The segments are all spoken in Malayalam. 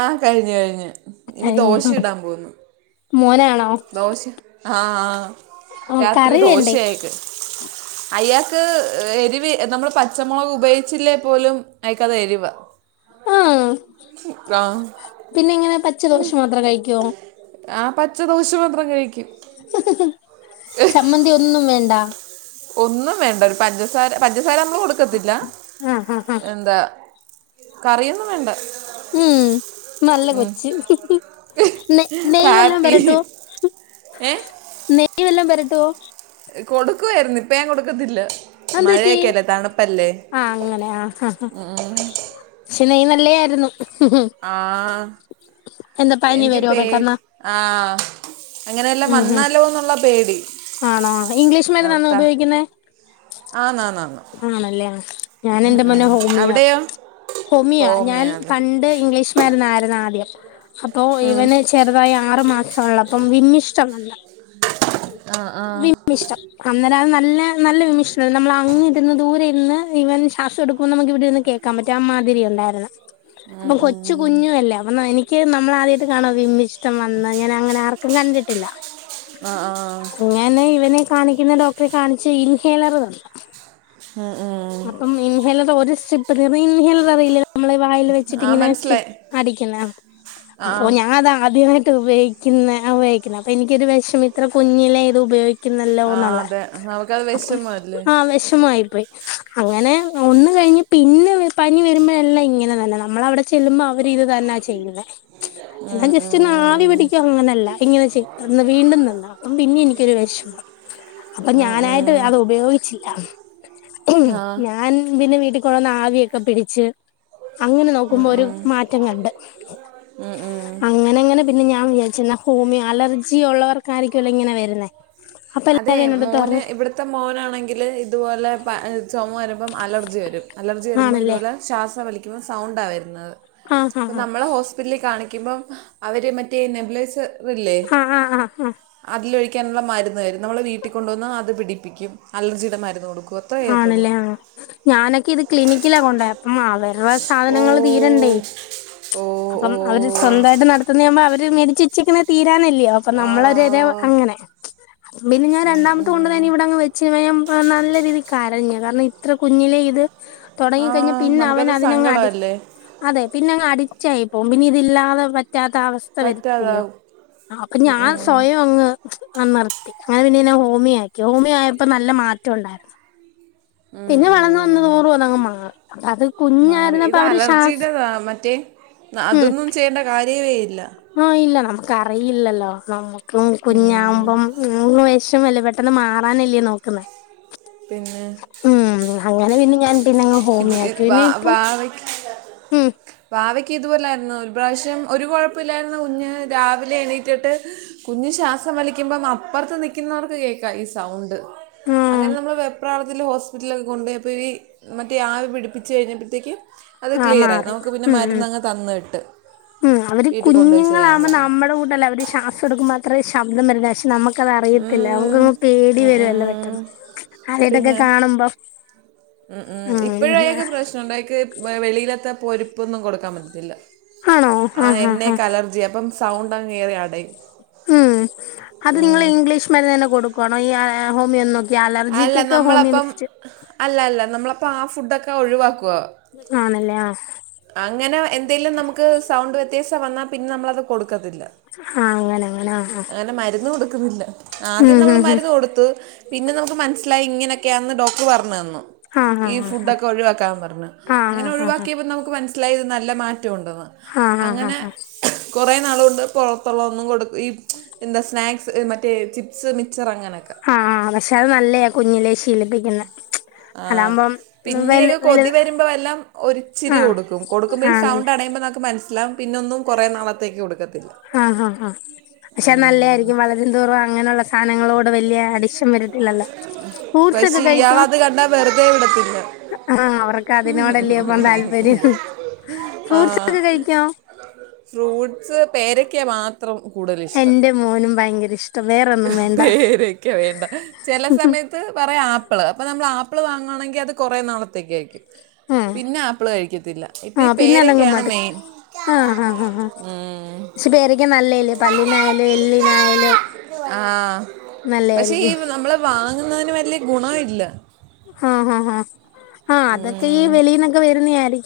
ആഹ് കഴിഞ്ഞു കഴിഞ്ഞു ഇനി അയ്യോ ദോശയിടാൻ പോവുന്നു മോനാണോ ആ ഓ രാത്രി കറി വേണ്ടേ ദോശയായിക്ക് അയ്യ ക്ക് എരിവി നമ്മള് പച്ചമോളക് ഉപയോഗിച്ചില്ലേ പോലും ആയ്ക്കത് എരിവാ ആഹ് പിന്നെ ഇങ്ങനെ പ ച്ച ദോശ മാത്രം കഴിക്കുവോ ആ പച്ച ദോശ മാത്രം കഴിക്കും ചമ്മന്തിയൊന്നും വേണ്ട ഒന്നും വേണ്ട ഒരു പഞ്ചസാര പഞ്ച സാര നമ്മള് കൊടുക്കത്തില്ല ആഹ് ആഹ് ആഹ് എന്താ കറിയൊന്നും വേണ്ട ഉം നല്ല കൊച്ച് നെയ്യ് വല്ലതും കാപ്പി പരട്ടോ ഏ നെയ്യ് വല്ലതും എട്ടോ കൊടുക്കുവായിരുന്നു ഇപ്പ ഞാൻ കൊടുക്കത്തില്ല അതെന്തുപറ്റി മഴയൊക്കെ അല്ലേ തണുപ്പല്ലേ ആ അങ്ങനെ ആ ഹ അല്ലായിരുന്നു ആഹ എന്താ പനി എനിക്ക് വരുവോ പേര് പെട്ടെന്ന് ആഹ അങ്ങനെയല്ലാം ഉം ഉം വന്നാലോ എന്നുള്ള പേടി ആണോ ഇംഗ്ലീഷ് മര്ന്നാണോ നിർത്ത ഉപയോഗിക്കുന്നേ ആന്നാന്നാന്ന് ആണല്ലേ ആ ഞാൻ എന്റെ മോന് ഹോമിയ അവിടെയോ ഹോമിയാ ഞാൻ ഹോമിയാത് പണ്ട് ഇംഗ്ലീഷ് മരുന്നായിരുന്നു മരുന്നായിരുന്നു ആദ്യം അപ്പൊ ഇവന് ചെറുതായി ആറു മാസ ഒള്ളപ്പം വിമ്മിഷ്ടമല്ല ആ ആ വിമ്മിഷ്ടം അന്നതാണ് ഇല്ല നല്ല വിമ്മിഷ്ടമാണ് നമ്മൾ അങ്ങ് ഇരുന്ന് ദൂരെ ഇന്ന് ഇവൻ ശ്വാസം എടുക്കുമ്പോൾ അപ്പൊ നമുക്കിവിടെ ഇരുന്ന് കേൾക്കാൻ പറ്റും അമ്മാതിരി ഉണ്ടായിരുന്നു ഇതല്ല ഉം, അപ്പം കൊച്ചു ഉം. കുഞ്ഞുവല്ലേ അപ്പൊ എനിക്ക് നമ്മൾ ആദ്യമായിട്ട് കാണാ വിമ്മിഷ്ടം വന്ന് ഞാൻ അങ്ങനെ ആർക്കും കണ്ടിട്ടില്ല ആ ആ ഇങ്ങനെ ഇവനെ കാണിക്കുന്ന ഡോക്ടറെ കാണിച്ച് ഇൻഹേലർ തന്നു ഉം, ഉം. അപ്പം ഇൻഹേലർ ഒരു സിബ് റിറിങ് ഇൻഹേലറ് അറിയില്ലേ നമ്മളെ വായിൽ വെച്ചിട്ട് ആ ഇങ്ങനെച്ച് മനസ്സിലായി ആ ആ. അടിക്കുന്നഅപ്പൊ ഞാൻ അത് ആദ്യമായിട്ട് ഇത് ഉപയോഗിക്കുന്നെ അപ്പൊ എനിക്കൊരു വിഷമം ഇത്ര കുഞ്ഞിലെ ഇത് ഉപയോഗിക്കുന്ന ഉപയോഗിക്കുന്നല്ലോ ആ എന്നുള്ള അതെ നമുക്കത് അപ്പൊ വിഷമല്ലേ ആഹ് വിഷമമായി പോയി അങ്ങനെ ഒന്ന് കഴിഞ്ഞ് പിന്നെ നമ്മള് പനി വരുമ്പോഴെല്ലാം ഇങ്ങനെ തന്നെ നമ്മൾ അവിടെ ചെല്ലുമ്പോ അവര് ഇത് തന്നാ ചെയ്യുന്നെ എന്നാ ഉം, ജസ്റ്റ് ഒന്ന് ആവി ഉം. പിടിക്കും അങ്ങനെ അല്ല ഇങ്ങനെ ചെയ്യുന്നത് വീണ്ടും ഇന്ന് എനിക്കൊരു വിഷമം അപ്പം ഉം, ഞാനായിട്ട് ഉം. അത് ഉപയോഗിച്ചില്ല. ആ ഞാൻ പിന്നെ വീട്ടിൽ കൊണ്ടുവന്ന് ആവിയൊക്കെ പിടിച്ച് അങ്ങനെ നോക്കുമ്പോ ഒരു മാറ്റം കണ്ടു ഉം, ഉം. അങ്ങനങ്ങനെ പിന്നെ ഞാൻ വിചാരിച്ചു ചെന്നാ ഹൂമി അലർജി ഒള്ളവർക്കാരി ക്കു അല്ല ഇങ്ങനെ വരുന്നെ അതേ മോന് ഇവിട്ത്തെ മോനാണെങ്കില് ഇതുപോലെ വ ഹ് ചൊമ വരമ്പം അലർജി വെരും. അലർജി വരുമ്പോ ആണല്ലേ ഇതോലെ ശ്വാസ വലി സൗണ്ടാ വരുന്നെത് ആഹ് ഇപ്പം ആഹ് നമ്മളെ ഹോസ്പിറ്റ്ല് കാണിക്കുമ്പം അവര് മറ്റേ നെബുലൈസ് ല്ലേ ആഹ് ആഹ് ആഹ് ആഹ് അതിലൊഴി ക്കാനുള്ള മരുന്ന്തരും നമ്മള് വീട്ടി കൊണ്ടു വന്ന് അത് പിടിപ്പിക്കും അലർജിയുടെ മരുന്ന് കൊടുക്കും അത്രേ ചെയ്യത്തുള്ളൂ ആണല്ലേ ആ ഞാനൊക്കെ ഇത് ക്ലിനിക്കിലാ കൊണ്ട മാള് അവരക സാധനങ്ങള് തീരണ്ടേ ഓ ഓ ഓ അപ്പം അവര് സ്വന്തായിട്ട് നടത്തുന്ന ആവുമ്പം മേടിച്ചു വച്ചേക്കുന്ന തീ ഇല്ലിയോ അപ്പ ആ നമ്മളരെ അങ്ങനെ പിന്നെ ഞാൻ ഉം, രണ്ടാമത്തെ കൊണ്ട് ഉം. തന്നെ ഇവിടെങ് വെച്ച് ആഹ് നല്ല രീതി കരഞ്ഞ് കാരണം ഇത്ര കുഞ്ഞിലെ ഇത് ആ തുടങ്ങി കഴിഞ്ഞ പിന്നെ അവൻ നമുക്കത് അതിനങ്ങ് അടി സങ്കടമല്ലേ അതെ പിന്നെ അങ്ങ് അടിക്റ്റായി മ്പിനിതില്ലാതെ പറ്റ പറ്റാത്ത അവസ്ഥ വരത്തില്ല പറ്റാതാവും അപ്പൊ ഉം, ഞാൻ ഉം, ഉം. സ്വയം അങ്ങ് ച്ചും ആ നിർത്തി അങ്ങനെ പിന്നെ ഇന്നെ ഹോമിയ ആക്കി ഹോമിയോ ആയപ്പോ നല്ല മാറ്റം ഉണ്ടായിരുന്നു ഉം പിന്നെ വളർന്ന് ഉം വന്നതോറും അതങ്ങ് മറി അത് മാറി കുഞ്ഞായിരുന്നപ്പോ ഇത് അവര് ശാ അലർജിയുടെതാ മറ്റേ മ്മ് അതൊന്നും ചെയ്യേണ്ട കാര്യമേ ഇല്ല ആഹ് ഇല്ല നമുക്ക് അറിയില്ലല്ലോ ന ക്കും ഉം. കുഞ്ഞാവുമ്പം [unintelligible] വെശ് വല്ല പെട്ടെന്ന് മാറാനല്ലേ നോക്കുന്നേ പിന്നെ ഉം അങ്ങനെ പിന്നെ ഞാൻ പിന്നങ്ങ് ഇത് ഹോമിയാക്കി ഇത് പിന്നെ വാ- ഇപ്പം ഉം ക്ക്‌ ഇതുപോലൊയിരുന്നു ഒരു പ്രാവശ്യം ഒരു കൊഴപ്പമില്ലായിരുന്ന കുഞ്ഞ് രാവിലെ എണീറ്റിട്ട് കുഞ്ഞ് ശ്വാസം വലിക്കുമ്പം അപ്പുറത്ത് നിക്കുന്നവർക്ക് കേക്കാം ഈ സൗണ്ട് ആഹ് വീട്ടിലൊക്കെ കൊണ്ടു പോയപ്പഴ് മറ്റേ ആവി പിടിപ്പിച്ച് കഴിഞ്ഞപ്പോഴത്തേക്കും അത് ആഹ് ക്ലിയറായി മാറി നമക്ക് പിന്നെ ഉം ഉം മര്ന്നങ്ങ് തന്ന് വിട്ട്. ഉം അവര് കുഞ്ഞുങ്ങളാവുമ്പോ നമ്മടെ കൂടല്ലെ അവര് ശ്വാസടുക്ക്മ്പോ അത്രേ ശബ്ദം വരുന്നേ ക്ഷേ നമ ക്കത് അറിയത്തില്ല ഉം, നമക്കങ്ങ് പേടി ഉം, വരൊല്ലോ ഉം. പെട്ടെന്ന് ആദ്യായിട്ടൊക്കെ കാണുമ്പോ ഉം ഉം ഇപ്പഴഅയാക്ക് പ്രശ്നണ്ട് അയ്യാക്ക് വെ വെളിയി ത്തെ പൊരിപ്പൊന്നും കൊടുക്കാൻ പറ്റത്തില്ല ആണോ ആ ആഹ് ആഹ് ആഹ് എണ്ണേക്ക അലർജിയ അപ്പം സൗണ്ട് അങ് കേറി അടയും ഉം അത് നിങ്ങള് ഉം. ഇംഗ്ലീഷ് മരുന്ന് തന്നെ കൊടുക്കാണ് ഈ യ്യാ ഹോമിയൊന്നും അല്ല നമ്മളപ്പം അല്ല അല്ല നമ്മള് അപ്പ ആ ഫുഡൊക്കെ ഒഴുവാക്കും. ആണല്ലേ ആഹ് അങ്ങനെ എന്തേലും നമുക്ക് സൗണ്ട് വ്യത്- വന്നാൽ പിന്ന നമ്മളത് കൊടു- ആഹ അങ്ങനെ അങ്ങനെ ആ ആഹ ന്നില്ല ആദ്യം നമ്മള് മരുന്ന് കൊടുത്ത് പിന്നെ നമു മനസ്സിലായി ഇങ്ങനൊക്കെയാന്ന് ഡോക്ടർ പറഞ്ഞു തന്നു ആഹ് ഈ ഫുഡ് ആഹ് ഒക്കെ ഒഴിവാക്കാൻ പറഞ്ഞ് ആഹ് അങ്ങനെ ആഹ് ആഹ് ഒഴിവാക്കിയപ്പോ നമുക്ക് മന- ഇത് നല്ല മാ ഉണ്ടെന്ന് ആഹ് ആഹ് ആഹ് അങ്ങനെ ആഹ് കുറേ നാള് കൊണ്ട് പുറത്തുള്ള ഒന്നും കൊടുക്കില്ല ഈ സ്നാക്ക്സ് മറ്റേ ചിപ്സ് മിച്- ചെറങ്ങനൊക്കെ പക്ഷ അത് നല്ലയാ കുഞ്ഞിലെ ശീലിപ്പിക്കുന്ന ആ പിന്നെയൊക്കെ കൊതി വരുമ്പോ എല്ലാം ഒരിച്ചിരി ആഹ് കൊടുക്കും കൊടുക്കുമ്പോ ഈ ആണല്ലേ സൗണ്ട് അടയുമ്പോ നുക്ക് മനസ്- എല്ലാം പിന്ന ഒന്നും കുറേ നാളത്തേക്ക് കൊടുക്കില്ല ആഹ് ആഹ് ആഹ് പക്ഷെ നല്ല ആയിരിക്കും വളരുന്തോറും അങ്ങനുള്ള സാധനങ്ങളോട് വലിയ അഡിഷൻ വരത്തില്ലല്ലോ ഫ്രൂട്ട്സ് ഒക്കെ പക്ഷെ കഴിക്കോ ഇയാളത് കണ്ടാൽ വെറുതെ വിടത്തില്ല ആ അവർക്ക് അതിനോടല്ലേ ഇപ്പം താല്പര്യം ആ ഫ്രൂട്ട്സ് ഒക്കെ കഴിക്കോ ഫ്രൂട്ട- പേരക്കെയാ മാത്ര- ഇത്ര കൂടുതൽ ഇഷ്ടം എന്റെ മോനും ഭയങ്കര ഇഷ്ടം വേറൊന്നും വേണ്ട പേരക്ക വേണ്ട ചില സമയത്ത് പറയാ ആപ്പിള് അപ്പൊ നമ്മൾ ആപ്പി- ആപ്പിൾ വാങ്ങുകയാണെങ്കിൽ അത് കുറേ നാളത്തേക്കായിരിക്കും ഉം പിന്നെ ആപ്പിൾ കഴിക്കത്തില്ല ആഹ് പിന്നെ അതങ്ങ് പേരയ്ക്കയാണ് മട്ക്കും മെയിൻ ആ ആ ആ പക്ഷെ പേരക്കെ നല്ലേല്ലേ പല്ലിനായാലും എല്ലിനായാലും ആ നല്ല പക്ഷേ ഈ ആയിരിക്കും നമ്മൾ വാങ്ങുന്നതിന് വല്യ ഗുണവില്ല ആഹ ഹഹ് ഹഹ ആഅതൊക്കെ ഈ ഉം. വെളീന്നൊക്കെ വരുന്ന ആയിരി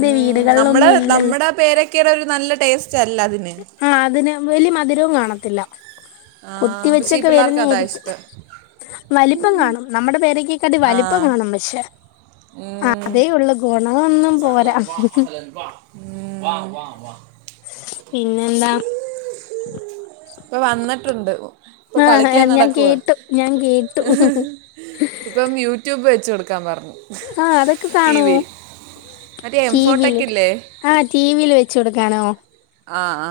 ഉം നമ്മുടെ ഇല്ലല്ലോ നമ്മുടെ പേരക്കെയടെ ഒരു നല്ല ട്ടേസ് ചെല്ലതിന് ആഹ് അതിന് വലിയ മധുരവും കാണത്തില്ല ആ കുത്തി പക്ഷെ ഈ വെച്ചൊക്കെ വരുന്ന പിള്ളേർക്ക് അതാ ആയിരിക്കും. ഇഷ്ടം വലിപ്പം കാണും നമ്മുടെ പേരക്കെക്കാട്ടി വലിപ്പം ആ കാണും പക്ഷേ ഉം. അതെ ഉള്ളൂ ഗോ [unintelligible] ന്നെ എന്താ ഇപ്പൊ വന്നിട്ടുണ്ട് ഇപ്പൊ ആഹ് കളിക്കാൻ ഞാൻ നടക്കുവ കേട്ടു ഞാൻ കേട്ടു ഇപ്പം യൂട്യൂബ് വെച്ച കൊട് ക്കാം പർഞ്ഞു ആഅതൊക്കെ കാണോ മറ്റേ എം ടി വിൽ ഫോട്ടൊക്കെ ഇല്ലേ ആ ടി വിൽ വെച്ച് കൊടുക്കാ ണോ ആ ആ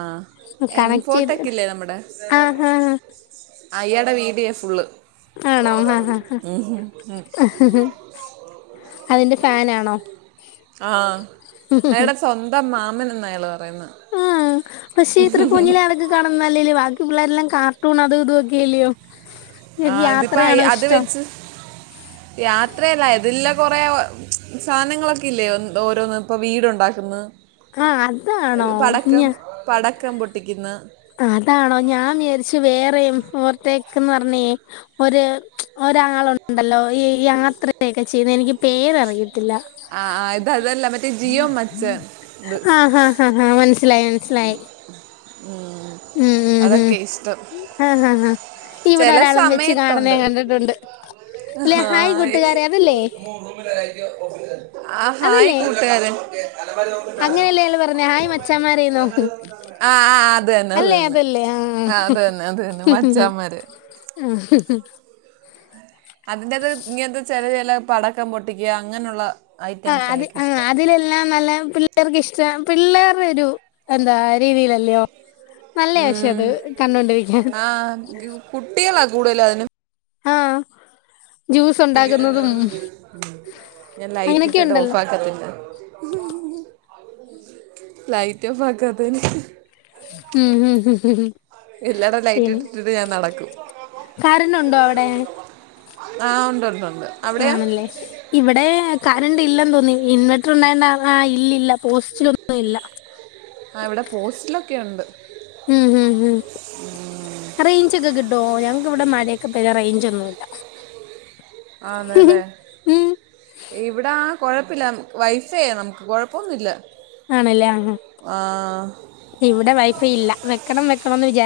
ചെയ്ത് എംഫോട്ടക്കെല്ലേ നമ്മടെ ആഹ് ആഹ് അയാടെ വീഡിയോ ഫുള്ള് ആണോ ആഹ് ആഹ് അതിന്റെ ഫാനാണോ ആ അയടെ സ്വന്തം മാ മ്മനെന്ന് അയാള് പറയുന്നെ ആ പക്ഷേ ഇത്ര കുഞ്ഞിലാൾക്ക് കാണുന്നല്ലേല് വാ പിള്ളേരെല്ലാം കാർട്ടൂൺ അതും ഇതൊക്കെല്ലയോ ആ ഇതിപ്പോ ഐ അത് വെച്ച് യാത്രയല്ല എതില്ല കുറെ ഒ സാനങ്ങളൊക്കെ ഇല്ലേ ഓരോന്ന ഇപ്പൊ വീടുണ്ടാക്കുന്നു ആഹ് അതാണോ ഹ് പടക്കം ഞ പടക്കം പൊട്ടിക്കുന്നഹ് അതാണോ ഞാൻ വിചാരിച്ചു വേറെയും ഫോർത്തേക്കുന്നർ ഒന്നേ ഒര് ഒരാളുണ്ടല്ലോ ഈ യാത്രയൊക്കെ ചെയ്യുന്ന എനിക്ക് പേരറിയിൽ ല്ല ആ ആ, ഇത് അതല്ല മറ്റേ ജിയോ മച്ച ഇത് ആഹ ഹ ഹ മനസിലായി മനസിലായി ഉം അതൊക്കെ ഇഷ്ടം ഉം ആ ആ ഇവിടെ ചില ഒരാളും വെച്ച് കാണുന്ന സമയത്തുണ്ട് ഞാൻ കണ്ടിട്ടുണ്ട് ല്ലെ ഹായ് കൂട്ടുകാരെ അതല്ലേ ആ ഹായ് അതല്ലേ കൂട്ടുകാരേ അങ്ങനെയല്ലേ ള് പറഞ്ഞേ ഹായ് മച്ചാമാരേ ന്നോഹു ആ ആ, അത് തന്നെ അത് അല്ലേ തന്നെ അതല്ലേ ആ അത് തന്നെ അത് തന്നെ മച്ചാന്മാര് അതിന്റത് ഇഞ്ഞിന്താച്ചാല് ല്ല പടക്കം പൊട്ടിക്യാ അങ്ങനെ ഉള്ള ആ അത് ആ അതിലെല്ലാം നല്ല പിള്ളേർക്ക് ഇഷ്ടം പിള്ളേ രു എന്താ രീതിയിലല്ലയോ നല്ല യാ പഷേ ഉം അത് കണ്ടോണ്ടിരിക്കാൻ കൂടുതൽ അതിനും ആ ഞാൻ ലൈറ്റ് അങ്ങനെയൊക്കെ ഇട്ടിട്ട് ഓഫ് ഉണ്ടല്ലോ ആക്കത്തില്ല. ലൈറ്റ് ഓഫ് ആക്കാത്തേന് ഉം ഇല്ലട ലൈറ്റ് പിന്നെ ഇട്ടിട്ടിട്ട് ഞാൻ നടക്കും. കറണ്ട് ഉണ്ടോ അവിടെ ആഹ് ഉണ്ട് ഉണ്ട്ണ്ട്. ആണല്ലേ ഇവിടെ ക റൻ്റ് ഇല്ലെന്ന് തോന്നി ഇൻവെർട്ടർ ഉണ്ടായോണ്ടാ ആ ഇല്ലില്ല പോസ്റ്റിലൊന്നും ഇല്ല. ആഹ് ഇവിടെ പോസ്റ്റിലൊക്കെ ഉണ്ട്. ഉം ഉം ഉം പ [unintelligible] റേഞ്ച് ഒന്നുമില്ല. ആന്ന്ല്ലേ ഉം ഇവിടാ കുഴപ്പമില്ല വൈഫൈയാ നമുക്ക് കുഴപ്പമൊന്നുമില്ല. ആണല്ലേ ആ ആഹ്.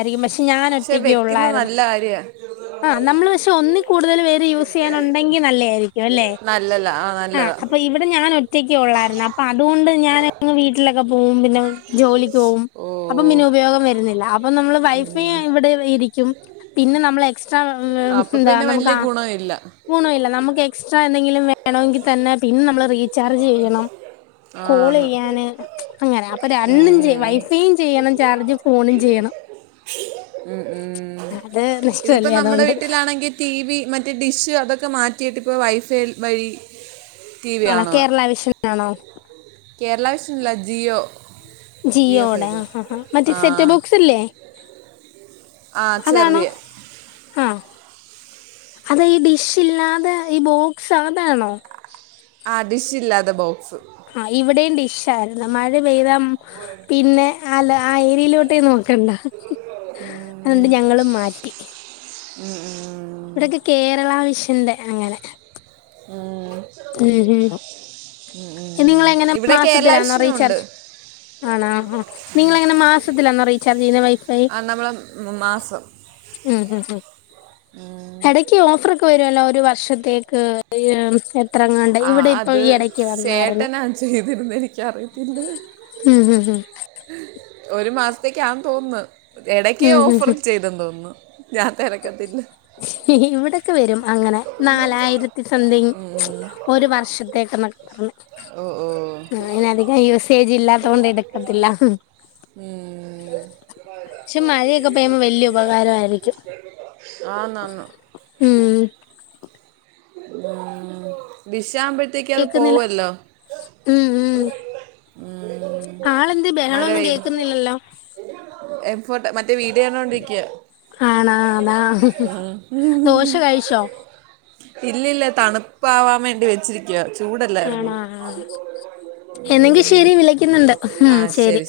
രിക്കും പക്ഷേ ഞാൻ പക്ഷെ ഒറ്റക്കെ വെക്കുന്നത് ഒള്ളായിരുന്നു നല്ല കാര്യമാണ് ആഹ് നമ്മള് പക്ഷേ ഒന്നിൽ കൂടുതൽ പേര് യൂസ് ചെയ്യാൻ ഉണ്ടെങ്കി നല്ല യായിരിക്കും അല്ലേ നല്ലതാ ആ ആഹ് നല്ലതാ അപ്പം ഇവിടെ ഞാൻ ഒറ്റക്കെ ഒള്ളായിരുന്നു അപ്പൊ അത് കൊ ണ്ട് ഞാൻ അങ്ങ് വീട്ടിലൊക്കെ പോകും പിന്നെ ജോലി പോവും ഓ അപ്പൊ പിന്നെ ഉപയോഗം വരുന്നില്ല അപ്പൊ നമ്മള് വൈഫൈ ഇവിടെ ഇരിക്കും. പിന്നെ നമ്മള് എക്സ് ട്രാ അപ്പൊ എന്താ പിന്നെ നമുക്ക് വലിയ ആഹ് ഗുണമില്ല ഗുണവില്ല നമുക്ക് എക്സ്ട്രാ എന്തെങ്കിലും വേണമെങ്കിൽ തന്നെ പിന്നെ നമ്മള് റീചാർജ് ചെയ്യണം. കോൾ ആന്ന് ചെയ്യാന് അങ്ങനെ അപ്പൊ രണ്ടും ചെയും ഉം സീൻ ചെയ്യണം ചാർജ് ഫോണും ചെയ്യണം. ഉം ഉം. അത് ഇതിപ്പോ നഷ്ടല്ലേ നമ്മുടെ അതുകൊണ്ട് വീട്ടിലാണെങ്കിൽ ടി വി മറ്റ് ഡിഷ് അതൊക്കെ മാ റ്റീട്ടിപ്പോൾ വൈഫൈ വഴി ടി വി ആണോ കാണുക കേരള വിഷനാണോ? കേരള വിഷൻ അല്ല ജിയോ. ജിയോ ജിയോടെ ആഹ് ഫൈബർ ആഹാ ഹാ മറ്റേ ആ സെറ്റപ് ബോക്സ് അല്ലേ ആ അതാണോ ചെറിയ ആഹ്. അത് ഈ ഡിഷ് ഇല്ലാതെ ഈ ബോക്സ് അതാണോ? ആ ഡിഷ് ഇല്ലാതെ ബോക്സ് ആ ഇവിടേം ഡിഷ്‌ ആയിരുന്നു മഴ പെയ്ത പിന്നെ അല്ല ആ അയ്രിയിലോട്ടേ നോക്കണ്ട അത്കൊണ്ട് ഞങ്ങളും മാറ്റി ഉം ഉം. ഇവിടൊക്കെ കേരള വിഷന്റെ അങ്ങനെ ഉം ഉം ഹും നിങ്ങളെങ്ങനെ ഇവിടെ കേരള മാസത്തിലാണോ വിഷനും ഉണ്ട് റീചാർജ് ആണ് ആ ആ നിങ്ങളെങ്ങനെ മാസത്തിലാണോ റീചാർജ് ചെയ്യുന്നേ വൈഫൈ ആ നമ്മളെ മ- മാസം എടക്ക് ഓഫാറൊക്കെ വരുല്ലോ ഒരു വർഷ [unintelligible] ത്രങ്ങാണ്ടെ ആ ഇവിടെ ഇപ്പ അത് ഈ എടക്ക് ചേട്ടനാ ചെയ്തിര്ന്നെ എനിക്കറിയത്തില്ല ഉം ഉം ഒരു മാസത്തേക്കാ തോന്ന്ന്ന് എടയ്ക്ക് ഉം ഉം ഉം ഓഫർ ഉം ചെയ്തെന്തോന്നുന്നു [unintelligible] ഇവിടൊക്കെ വരും അങ്ങനെ നാലായിരത്തി സംതിങ് ഒരു വർഷത്തേക്ക് ന്ന്ക്കൊ ഓ ഓ ആ അധികം യൂസേജ് ഇല്ലാത്ത കൊണ്ട് എടുക്കത്തില്ല ഹ് ഉം പക്ഷെ മഴയൊക്കെ പെയ്യുമ്പോ വല്യ ഉപകാരായിരിക്കും ആന്നാന്ന് ഉം ഉം മിക് റ്റ കുമ്പോഴത്തേക്ക് അത് കേക്കുന്നില്ല പോവല്ലോ ഉം ഉം ഉം ആളെന്ത് മഴ ബഹളൊന്നും പെയ്യും കേക്കുന്നില്ലല്ലോ എ ഫോർ മറ്റേ വീഡിയോ കണ്ടോണ്ടിരിക്കാ ആണാ അതാ ദോശ കഴിച്ചോ ഇല്ലല്ല തണുപ്പാവാൻ വേണ്ടി വെച്ചിരിക്കുവാ ആണോ ആ എന്നെങ്കിൽ ഉം. ശരി വിളക്കുന്നുണ്ട് ഉം ശരി